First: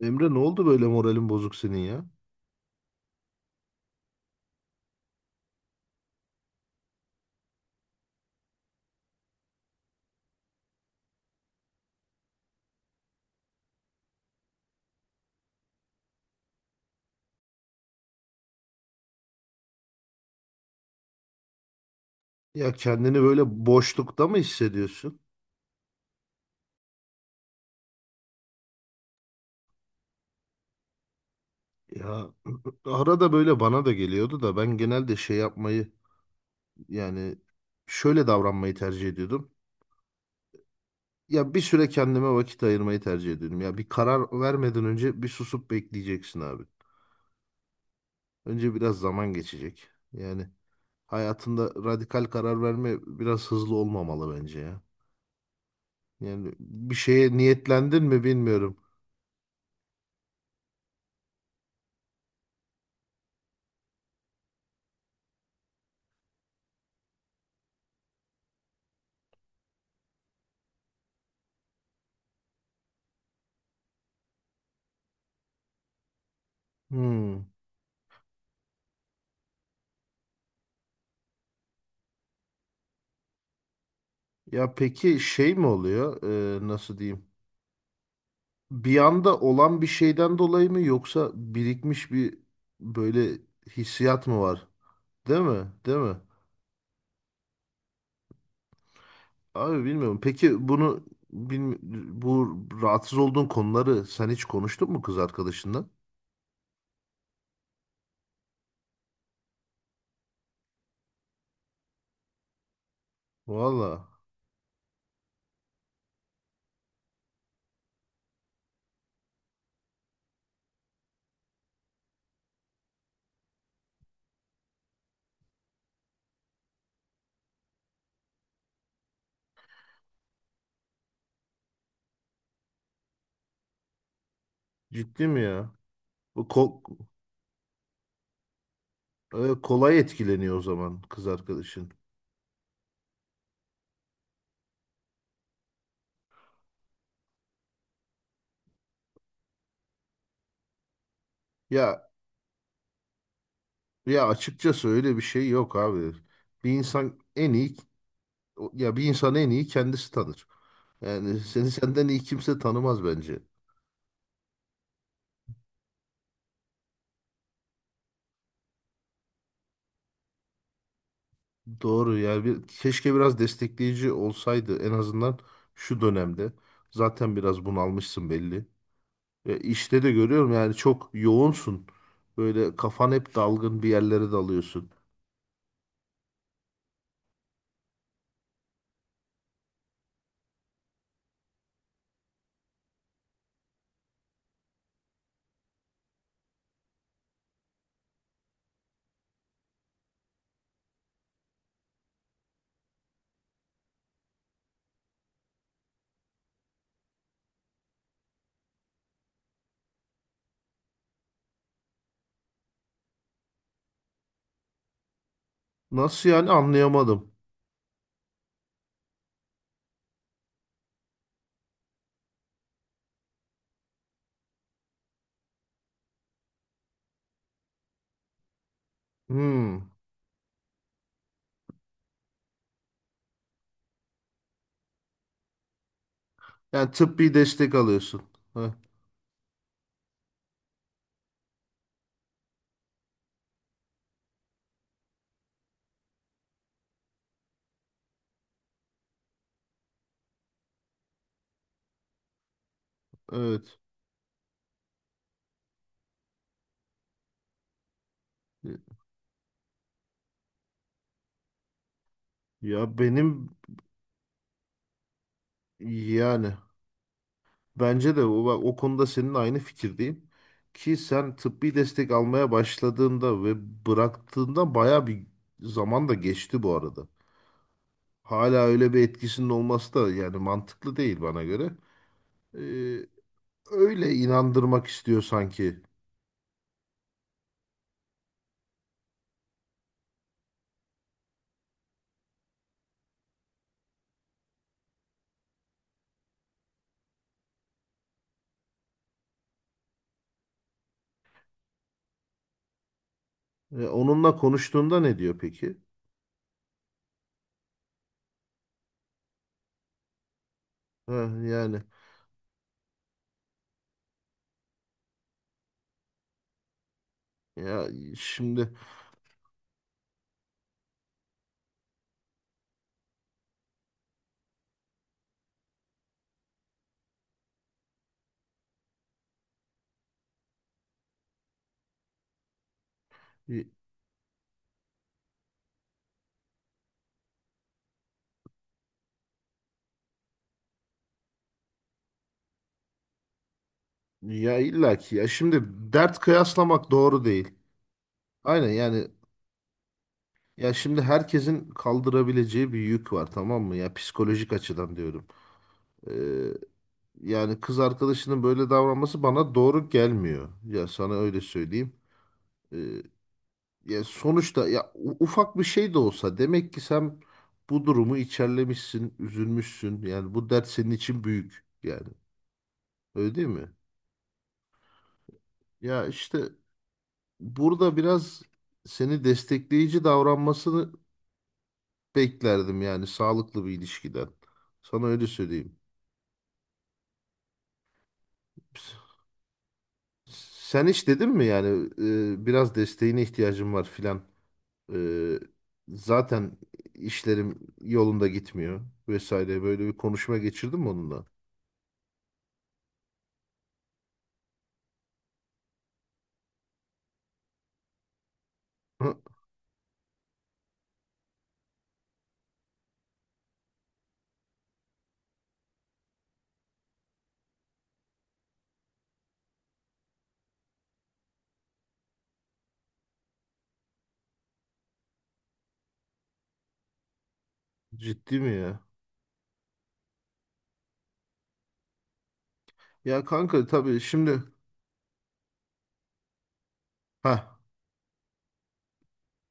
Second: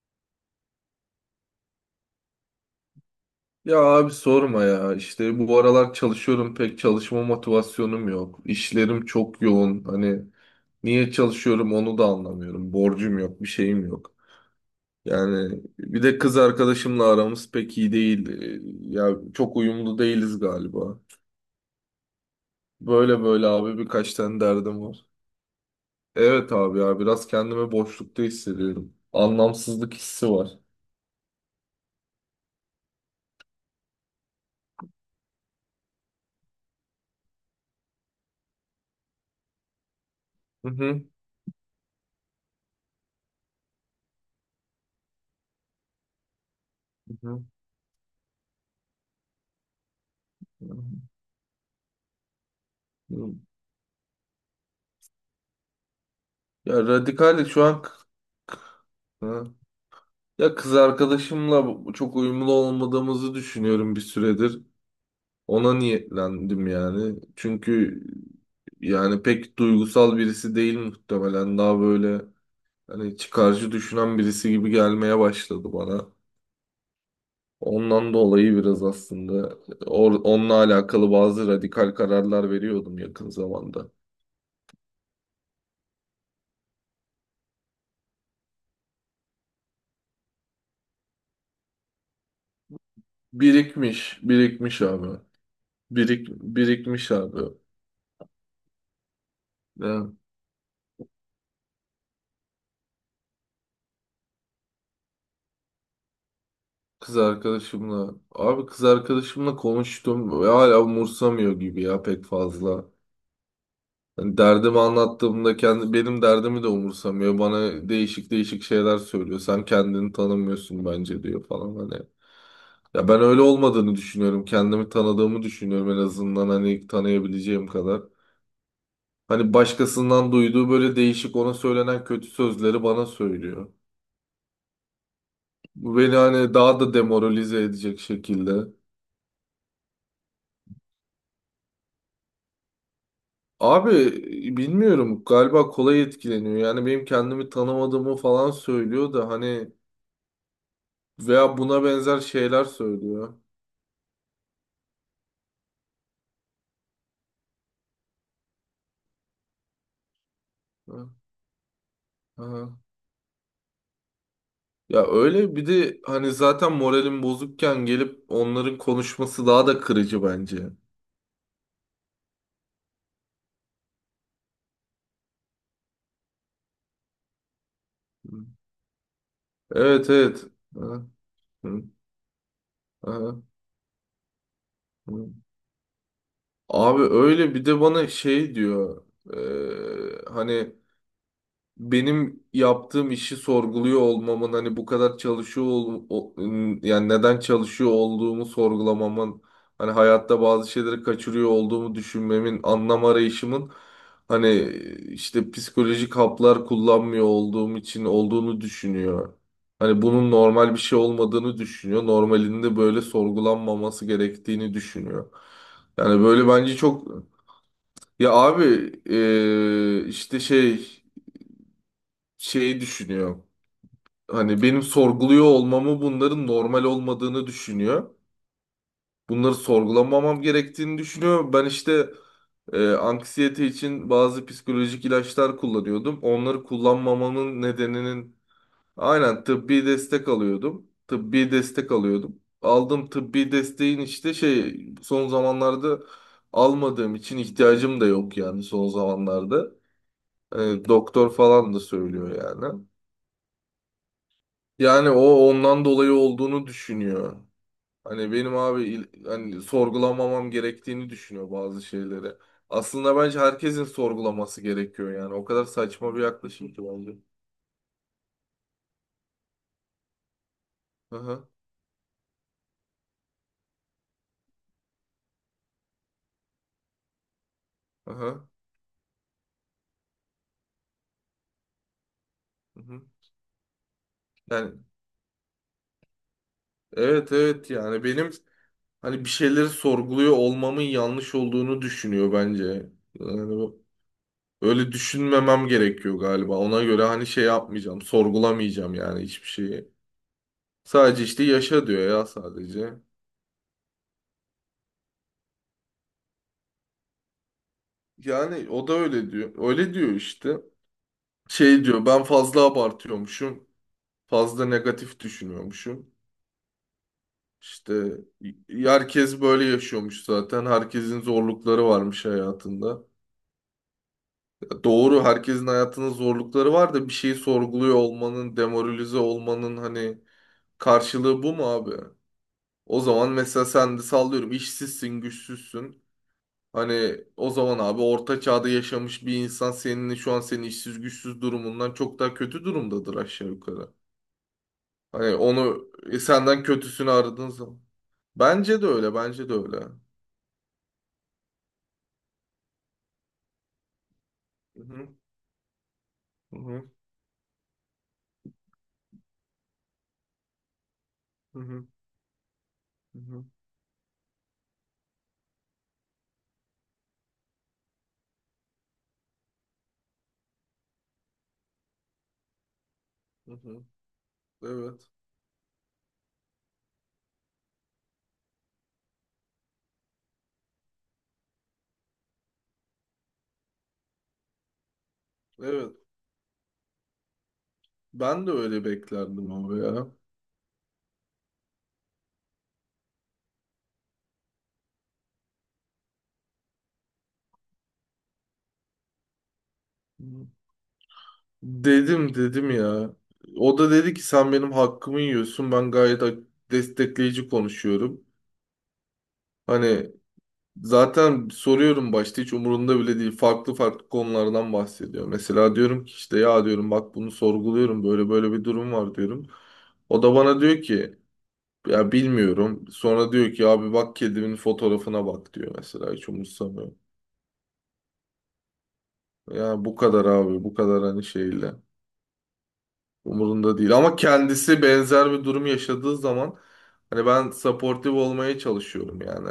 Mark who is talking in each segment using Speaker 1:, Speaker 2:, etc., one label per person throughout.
Speaker 1: Emre ne oldu böyle moralin bozuk senin ya?
Speaker 2: Ya abi sorma ya işte bu aralar çalışıyorum pek çalışma motivasyonum yok. İşlerim çok yoğun hani niye çalışıyorum onu da anlamıyorum. Borcum yok bir şeyim yok. Yani bir de kız arkadaşımla aramız pek iyi değil. Ya çok uyumlu değiliz galiba.
Speaker 1: Ya kendini
Speaker 2: Böyle
Speaker 1: böyle
Speaker 2: böyle abi birkaç
Speaker 1: boşlukta mı
Speaker 2: tane derdim var.
Speaker 1: hissediyorsun?
Speaker 2: Evet abi ya biraz kendimi boşlukta hissediyorum. Anlamsızlık hissi var.
Speaker 1: Ya arada böyle bana da geliyordu da ben genelde yapmayı yani şöyle davranmayı tercih ediyordum.
Speaker 2: Hı hı.
Speaker 1: Ya bir süre kendime vakit ayırmayı tercih ediyordum. Ya bir karar vermeden önce bir susup bekleyeceksin abi.
Speaker 2: Hı
Speaker 1: Önce biraz zaman geçecek. Yani hayatında radikal karar verme
Speaker 2: hı.
Speaker 1: biraz hızlı olmamalı bence ya. Yani
Speaker 2: Ya
Speaker 1: bir şeye
Speaker 2: radikal şu an.
Speaker 1: niyetlendin mi bilmiyorum.
Speaker 2: Ha. Ya kız arkadaşımla çok uyumlu olmadığımızı düşünüyorum bir süredir. Ona niyetlendim yani. Çünkü yani pek duygusal birisi değil muhtemelen. Daha böyle hani çıkarcı düşünen birisi gibi gelmeye başladı bana.
Speaker 1: Hmm.
Speaker 2: Ondan dolayı biraz aslında onunla alakalı bazı radikal kararlar veriyordum yakın zamanda.
Speaker 1: Ya peki şey mi oluyor? Nasıl diyeyim? Bir anda olan bir şeyden dolayı mı yoksa birikmiş bir böyle
Speaker 2: Birikmiş,
Speaker 1: hissiyat mı var?
Speaker 2: birikmiş abi.
Speaker 1: Değil mi? Değil mi?
Speaker 2: Birikmiş abi.
Speaker 1: Abi
Speaker 2: Ya.
Speaker 1: bilmiyorum. Peki bunu bilmi- bu rahatsız olduğun konuları sen hiç konuştun mu kız arkadaşınla?
Speaker 2: Kız arkadaşımla. Abi kız arkadaşımla konuştum ve hala umursamıyor gibi ya pek fazla.
Speaker 1: Valla
Speaker 2: Hani derdimi anlattığımda kendi benim derdimi de umursamıyor. Bana değişik değişik şeyler söylüyor. Sen kendini tanımıyorsun bence diyor falan hani. Ya ben öyle olmadığını düşünüyorum. Kendimi tanıdığımı düşünüyorum en azından hani tanıyabileceğim kadar. Hani başkasından duyduğu böyle değişik ona söylenen kötü sözleri bana söylüyor.
Speaker 1: ciddi mi ya?
Speaker 2: Bu beni
Speaker 1: Bu
Speaker 2: hani daha
Speaker 1: ko-
Speaker 2: da demoralize edecek şekilde.
Speaker 1: Kolay etkileniyor o zaman kız arkadaşın.
Speaker 2: Abi bilmiyorum galiba kolay etkileniyor. Yani benim kendimi tanımadığımı falan söylüyor da hani veya buna
Speaker 1: Ya
Speaker 2: benzer şeyler söylüyor.
Speaker 1: ya açıkçası öyle bir şey yok abi. Bir insan en iyi Ya bir insan en iyi kendisi tanır.
Speaker 2: Ha,
Speaker 1: Yani seni senden iyi kimse
Speaker 2: ha.
Speaker 1: tanımaz bence.
Speaker 2: Ya öyle bir de hani zaten moralim bozukken gelip onların konuşması daha da kırıcı bence.
Speaker 1: Doğru yani bir, keşke biraz destekleyici olsaydı en azından şu dönemde. Zaten biraz bunalmışsın
Speaker 2: Hı.
Speaker 1: belli. İşte
Speaker 2: Evet
Speaker 1: de
Speaker 2: evet.
Speaker 1: görüyorum yani
Speaker 2: Ha,
Speaker 1: çok
Speaker 2: hı,
Speaker 1: yoğunsun. Böyle kafan hep
Speaker 2: ha,
Speaker 1: dalgın bir yerlere dalıyorsun.
Speaker 2: hı. Abi öyle bir de bana şey diyor. Hani benim yaptığım işi sorguluyor olmamın hani bu kadar çalışıyor yani neden çalışıyor olduğumu sorgulamamın hani hayatta bazı şeyleri kaçırıyor olduğumu düşünmemin anlam arayışımın hani işte psikolojik haplar kullanmıyor olduğum için olduğunu düşünüyor. Hani bunun normal bir şey olmadığını düşünüyor. Normalinde böyle sorgulanmaması gerektiğini düşünüyor. Yani
Speaker 1: Nasıl
Speaker 2: böyle
Speaker 1: yani
Speaker 2: bence çok
Speaker 1: anlayamadım.
Speaker 2: ya abi işte şey şeyi düşünüyor. Hani benim sorguluyor olmamı bunların normal olmadığını düşünüyor. Bunları
Speaker 1: Hmm.
Speaker 2: sorgulamamam gerektiğini düşünüyor. Ben işte anksiyete için bazı psikolojik ilaçlar kullanıyordum. Onları
Speaker 1: Yani tıbbi
Speaker 2: kullanmamanın
Speaker 1: destek alıyorsun.
Speaker 2: nedeninin
Speaker 1: Heh,
Speaker 2: aynen tıbbi destek alıyordum. Tıbbi destek alıyordum. Aldığım tıbbi desteğin işte şey son zamanlarda almadığım için ihtiyacım da yok yani son zamanlarda. E, Doktor falan da söylüyor yani.
Speaker 1: evet.
Speaker 2: Yani o ondan dolayı olduğunu düşünüyor. Hani benim abi hani sorgulamamam gerektiğini düşünüyor bazı şeyleri.
Speaker 1: Ya
Speaker 2: Aslında bence
Speaker 1: benim
Speaker 2: herkesin sorgulaması gerekiyor yani. O kadar saçma bir
Speaker 1: yani
Speaker 2: yaklaşım ki bence.
Speaker 1: Bence de o, bak, o konuda senin aynı fikirdeyim. Ki sen
Speaker 2: Aha,
Speaker 1: tıbbi destek almaya başladığında ve bıraktığında baya bir zaman da geçti bu arada.
Speaker 2: aha,
Speaker 1: Hala öyle bir etkisinin olması da yani mantıklı değil bana göre. Ee,
Speaker 2: aha.
Speaker 1: Öyle
Speaker 2: Yani
Speaker 1: inandırmak istiyor sanki.
Speaker 2: evet evet yani benim hani bir şeyleri sorguluyor olmamın yanlış olduğunu düşünüyor bence. Yani öyle düşünmemem gerekiyor galiba. Ona göre hani şey yapmayacağım, sorgulamayacağım yani hiçbir şeyi. Sadece işte yaşa diyor ya sadece.
Speaker 1: Onunla konuştuğunda ne diyor peki?
Speaker 2: Yani o da öyle diyor. Öyle diyor işte.
Speaker 1: Ha, yani
Speaker 2: Şey diyor ben fazla abartıyormuşum. Fazla negatif düşünüyormuşum.
Speaker 1: ya
Speaker 2: İşte y-
Speaker 1: şimdi
Speaker 2: herkes böyle yaşıyormuş zaten. Herkesin zorlukları varmış hayatında. Ya doğru herkesin hayatının zorlukları var da bir şeyi sorguluyor olmanın, demoralize olmanın hani karşılığı bu mu abi? O zaman mesela sen de sallıyorum işsizsin, güçsüzsün. Hani o zaman abi orta çağda yaşamış bir insan senin şu an senin işsiz güçsüz durumundan çok daha kötü durumdadır aşağı yukarı.
Speaker 1: ya illaki ya
Speaker 2: Hani
Speaker 1: şimdi
Speaker 2: onu
Speaker 1: dert
Speaker 2: senden
Speaker 1: kıyaslamak
Speaker 2: kötüsünü
Speaker 1: doğru değil.
Speaker 2: aradığın zaman.
Speaker 1: Aynen
Speaker 2: Bence de
Speaker 1: yani.
Speaker 2: öyle, bence de öyle.
Speaker 1: Ya şimdi herkesin kaldırabileceği bir yük var, tamam mı? Ya psikolojik
Speaker 2: Hı
Speaker 1: açıdan
Speaker 2: hı,
Speaker 1: diyorum. Ee,
Speaker 2: hı hı,
Speaker 1: Yani kız arkadaşının böyle davranması bana doğru gelmiyor. Ya sana öyle
Speaker 2: hı hı,
Speaker 1: söyleyeyim. Ee,
Speaker 2: hı hı,
Speaker 1: ya sonuçta ufak bir şey de olsa demek ki sen bu durumu içerlemişsin, üzülmüşsün. Yani bu dert senin için büyük yani. Öyle değil
Speaker 2: hı
Speaker 1: mi?
Speaker 2: hı. Evet,
Speaker 1: Ya işte burada biraz seni destekleyici davranmasını beklerdim yani sağlıklı bir ilişkiden. Sana öyle söyleyeyim.
Speaker 2: evet. Ben de öyle beklerdim ama ya.
Speaker 1: Sen hiç dedin mi yani biraz desteğine ihtiyacım var filan. E, Zaten işlerim yolunda gitmiyor vesaire böyle bir konuşma geçirdim onunla.
Speaker 2: Dedim, dedim ya. O da dedi ki sen benim hakkımı yiyorsun. Ben gayet destekleyici konuşuyorum.
Speaker 1: Hı,
Speaker 2: Hani zaten soruyorum başta hiç umurunda bile değil. Farklı farklı konulardan bahsediyor. Mesela diyorum ki işte ya diyorum bak bunu sorguluyorum böyle böyle bir durum var diyorum. O da bana diyor ki ya bilmiyorum. Sonra diyor ki abi bak kedimin fotoğrafına bak diyor mesela hiç umursamıyor.
Speaker 1: ciddi mi ya?
Speaker 2: Ya bu kadar abi bu kadar hani şeyle
Speaker 1: Ya kanka
Speaker 2: umurunda değil.
Speaker 1: tabii
Speaker 2: Ama
Speaker 1: şimdi
Speaker 2: kendisi benzer bir durum yaşadığı zaman hani
Speaker 1: ha
Speaker 2: ben supportive olmaya çalışıyorum yani.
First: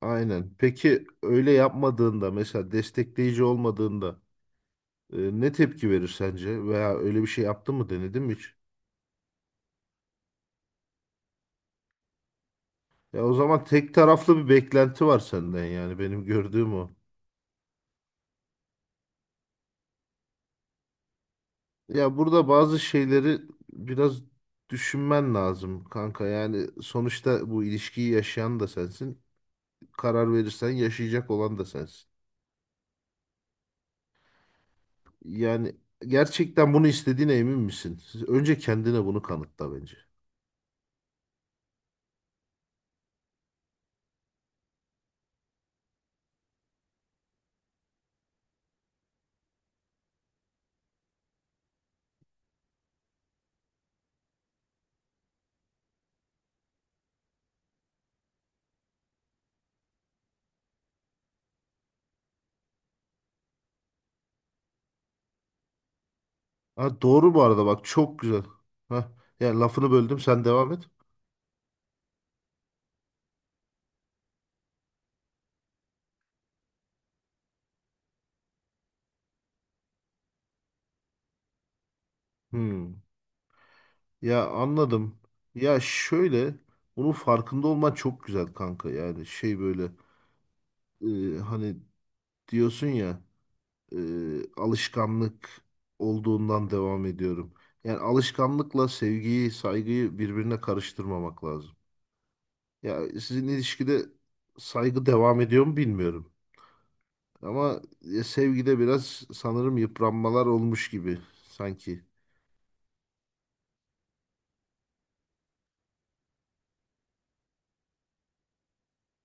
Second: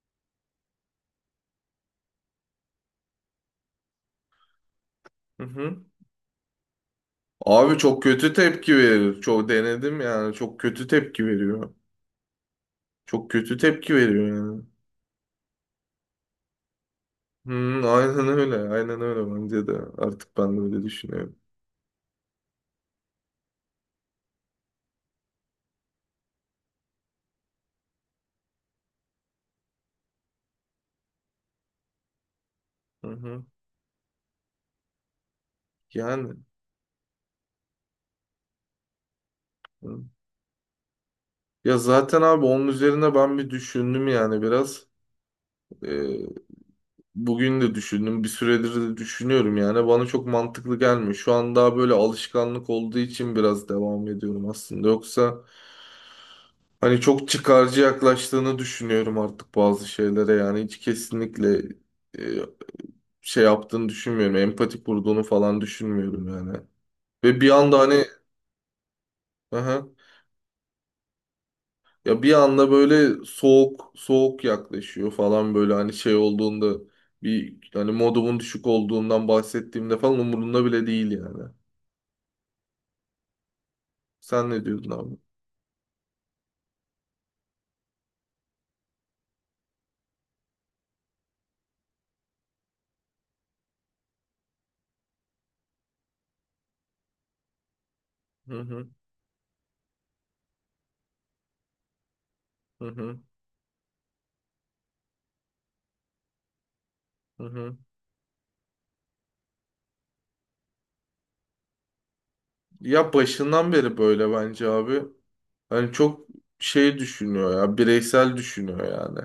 Speaker 1: aynen. Peki öyle yapmadığında mesela destekleyici olmadığında
Speaker 2: Hı
Speaker 1: ne
Speaker 2: hı.
Speaker 1: tepki verir sence? Veya öyle bir şey yaptın
Speaker 2: Abi
Speaker 1: mı,
Speaker 2: çok
Speaker 1: denedin
Speaker 2: kötü
Speaker 1: mi hiç?
Speaker 2: tepki verir. Çok denedim yani. Çok kötü tepki veriyor.
Speaker 1: Ya
Speaker 2: Çok
Speaker 1: o
Speaker 2: kötü
Speaker 1: zaman tek
Speaker 2: tepki veriyor
Speaker 1: taraflı bir
Speaker 2: yani.
Speaker 1: beklenti var senden yani benim gördüğüm o.
Speaker 2: Hı, aynen öyle. Aynen öyle bence de. Artık ben de öyle düşünüyorum.
Speaker 1: Ya burada bazı şeyleri biraz düşünmen lazım kanka. Yani sonuçta bu ilişkiyi yaşayan da sensin. Karar verirsen yaşayacak olan da sensin.
Speaker 2: Hı hı.
Speaker 1: Yani
Speaker 2: Yani.
Speaker 1: gerçekten bunu istediğine emin misin? Önce kendine bunu kanıtla bence.
Speaker 2: Hı. Ya zaten abi onun üzerine ben bir düşündüm yani biraz. Ee, Bugün de düşündüm. Bir süredir de düşünüyorum yani. Bana çok mantıklı gelmiyor. Şu an daha böyle alışkanlık olduğu için biraz devam ediyorum aslında. Yoksa hani çok çıkarcı yaklaştığını düşünüyorum artık bazı şeylere yani hiç kesinlikle e, şey yaptığını düşünmüyorum. Empati kurduğunu falan düşünmüyorum yani.
Speaker 1: Ha, doğru
Speaker 2: Ve
Speaker 1: bu
Speaker 2: bir
Speaker 1: arada
Speaker 2: anda
Speaker 1: bak
Speaker 2: hani
Speaker 1: çok güzel. Ha, ya
Speaker 2: aha,
Speaker 1: lafını böldüm, sen devam et.
Speaker 2: ya bir anda böyle soğuk soğuk yaklaşıyor falan böyle hani şey olduğunda bir hani modumun düşük olduğundan bahsettiğimde falan umurunda bile değil yani.
Speaker 1: Hmm. Ya
Speaker 2: Sen ne diyordun
Speaker 1: anladım.
Speaker 2: abi?
Speaker 1: Ya şöyle bunun farkında olman çok güzel kanka. Yani şey böyle e, hani diyorsun ya. E, Alışkanlık olduğundan devam ediyorum. Yani
Speaker 2: Hı
Speaker 1: alışkanlıkla
Speaker 2: hı
Speaker 1: sevgiyi, saygıyı birbirine karıştırmamak lazım.
Speaker 2: hı
Speaker 1: Ya
Speaker 2: hı.
Speaker 1: sizin ilişkide saygı devam ediyor mu bilmiyorum.
Speaker 2: Hı hı.
Speaker 1: Ama sevgide biraz sanırım yıpranmalar olmuş gibi sanki.
Speaker 2: Ya başından beri böyle bence abi. Hani çok şey düşünüyor ya, bireysel düşünüyor yani.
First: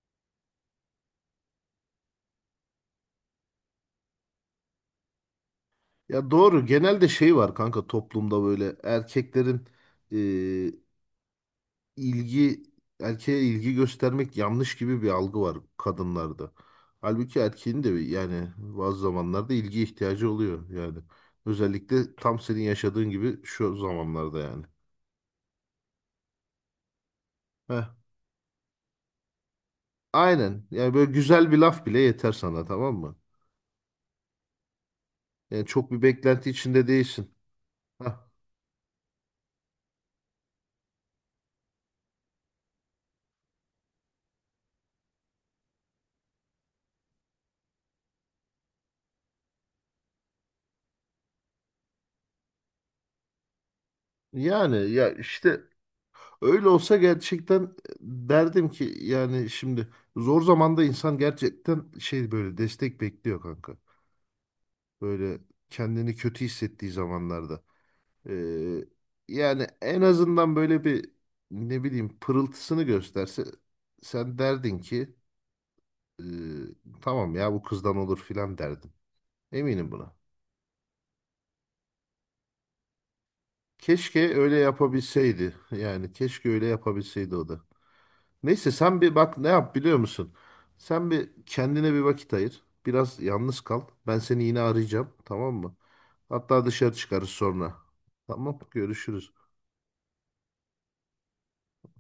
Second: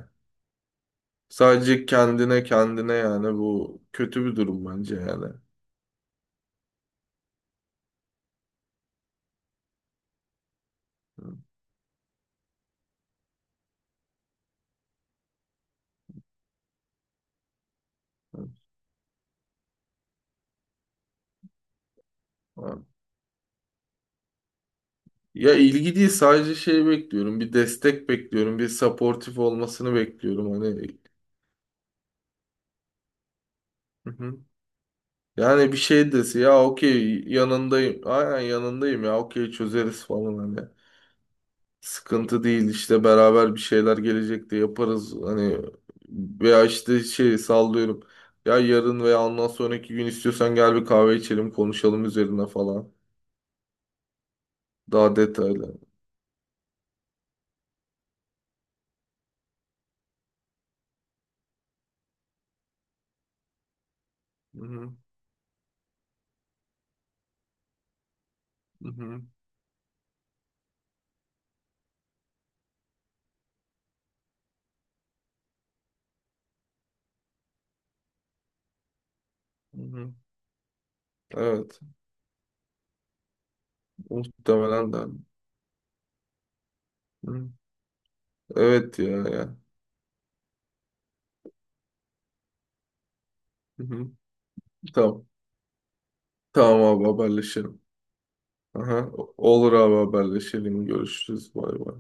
Speaker 2: Sadece kendine kendine yani bu kötü bir durum bence yani.
Speaker 1: Ya doğru genelde var kanka toplumda böyle erkeklerin e,
Speaker 2: Hı,
Speaker 1: ilgi erkeğe ilgi göstermek yanlış gibi bir algı var kadınlarda. Halbuki yani
Speaker 2: hı,
Speaker 1: bazı zamanlarda ilgi ihtiyacı oluyor yani. Özellikle tam senin
Speaker 2: hı.
Speaker 1: yaşadığın gibi şu zamanlarda yani.
Speaker 2: Ya ilgi değil sadece şey bekliyorum, bir
Speaker 1: Heh.
Speaker 2: destek bekliyorum, bir supportif olmasını bekliyorum
Speaker 1: Aynen. Yani
Speaker 2: hani.
Speaker 1: böyle güzel bir laf bile yeter sana, tamam mı?
Speaker 2: Hı hı.
Speaker 1: Yani
Speaker 2: Yani bir
Speaker 1: çok bir
Speaker 2: şey dese
Speaker 1: beklenti
Speaker 2: ya
Speaker 1: içinde
Speaker 2: okey
Speaker 1: değilsin.
Speaker 2: yanındayım,
Speaker 1: Heh.
Speaker 2: aynen yanındayım ya okey çözeriz falan hani. Sıkıntı değil işte beraber bir şeyler gelecekte yaparız. Hani veya işte şey sallıyorum. Ya yarın veya ondan sonraki gün istiyorsan gel bir kahve içelim konuşalım üzerine falan.
Speaker 1: Yani ya
Speaker 2: Daha
Speaker 1: işte
Speaker 2: detaylı.
Speaker 1: öyle olsa gerçekten derdim ki yani şimdi zor zamanda insan gerçekten böyle destek bekliyor kanka.
Speaker 2: Hı hı,
Speaker 1: Böyle kendini kötü hissettiği zamanlarda. Ee,
Speaker 2: hı hı,
Speaker 1: Yani en azından böyle bir ne bileyim pırıltısını gösterse sen derdin ki "Ee, tamam ya bu kızdan olur" filan derdin.
Speaker 2: hı
Speaker 1: Eminim
Speaker 2: hı.
Speaker 1: buna.
Speaker 2: Evet.
Speaker 1: Keşke öyle
Speaker 2: Muhtemelen de.
Speaker 1: yapabilseydi. Yani keşke öyle yapabilseydi o
Speaker 2: Hı.
Speaker 1: da. Neyse
Speaker 2: Evet
Speaker 1: sen
Speaker 2: ya
Speaker 1: bir bak ne
Speaker 2: ya.
Speaker 1: yap, biliyor musun? Sen bir Kendine bir vakit ayır. Biraz yalnız kal.
Speaker 2: Hı hı.
Speaker 1: Ben seni yine arayacağım.
Speaker 2: Tamam.
Speaker 1: Tamam mı? Hatta
Speaker 2: Tamam
Speaker 1: dışarı
Speaker 2: abi
Speaker 1: çıkarız sonra.
Speaker 2: haberleşelim.
Speaker 1: Tamam,
Speaker 2: Aha.
Speaker 1: görüşürüz.
Speaker 2: Olur abi haberleşelim. Görüşürüz. Bay bay.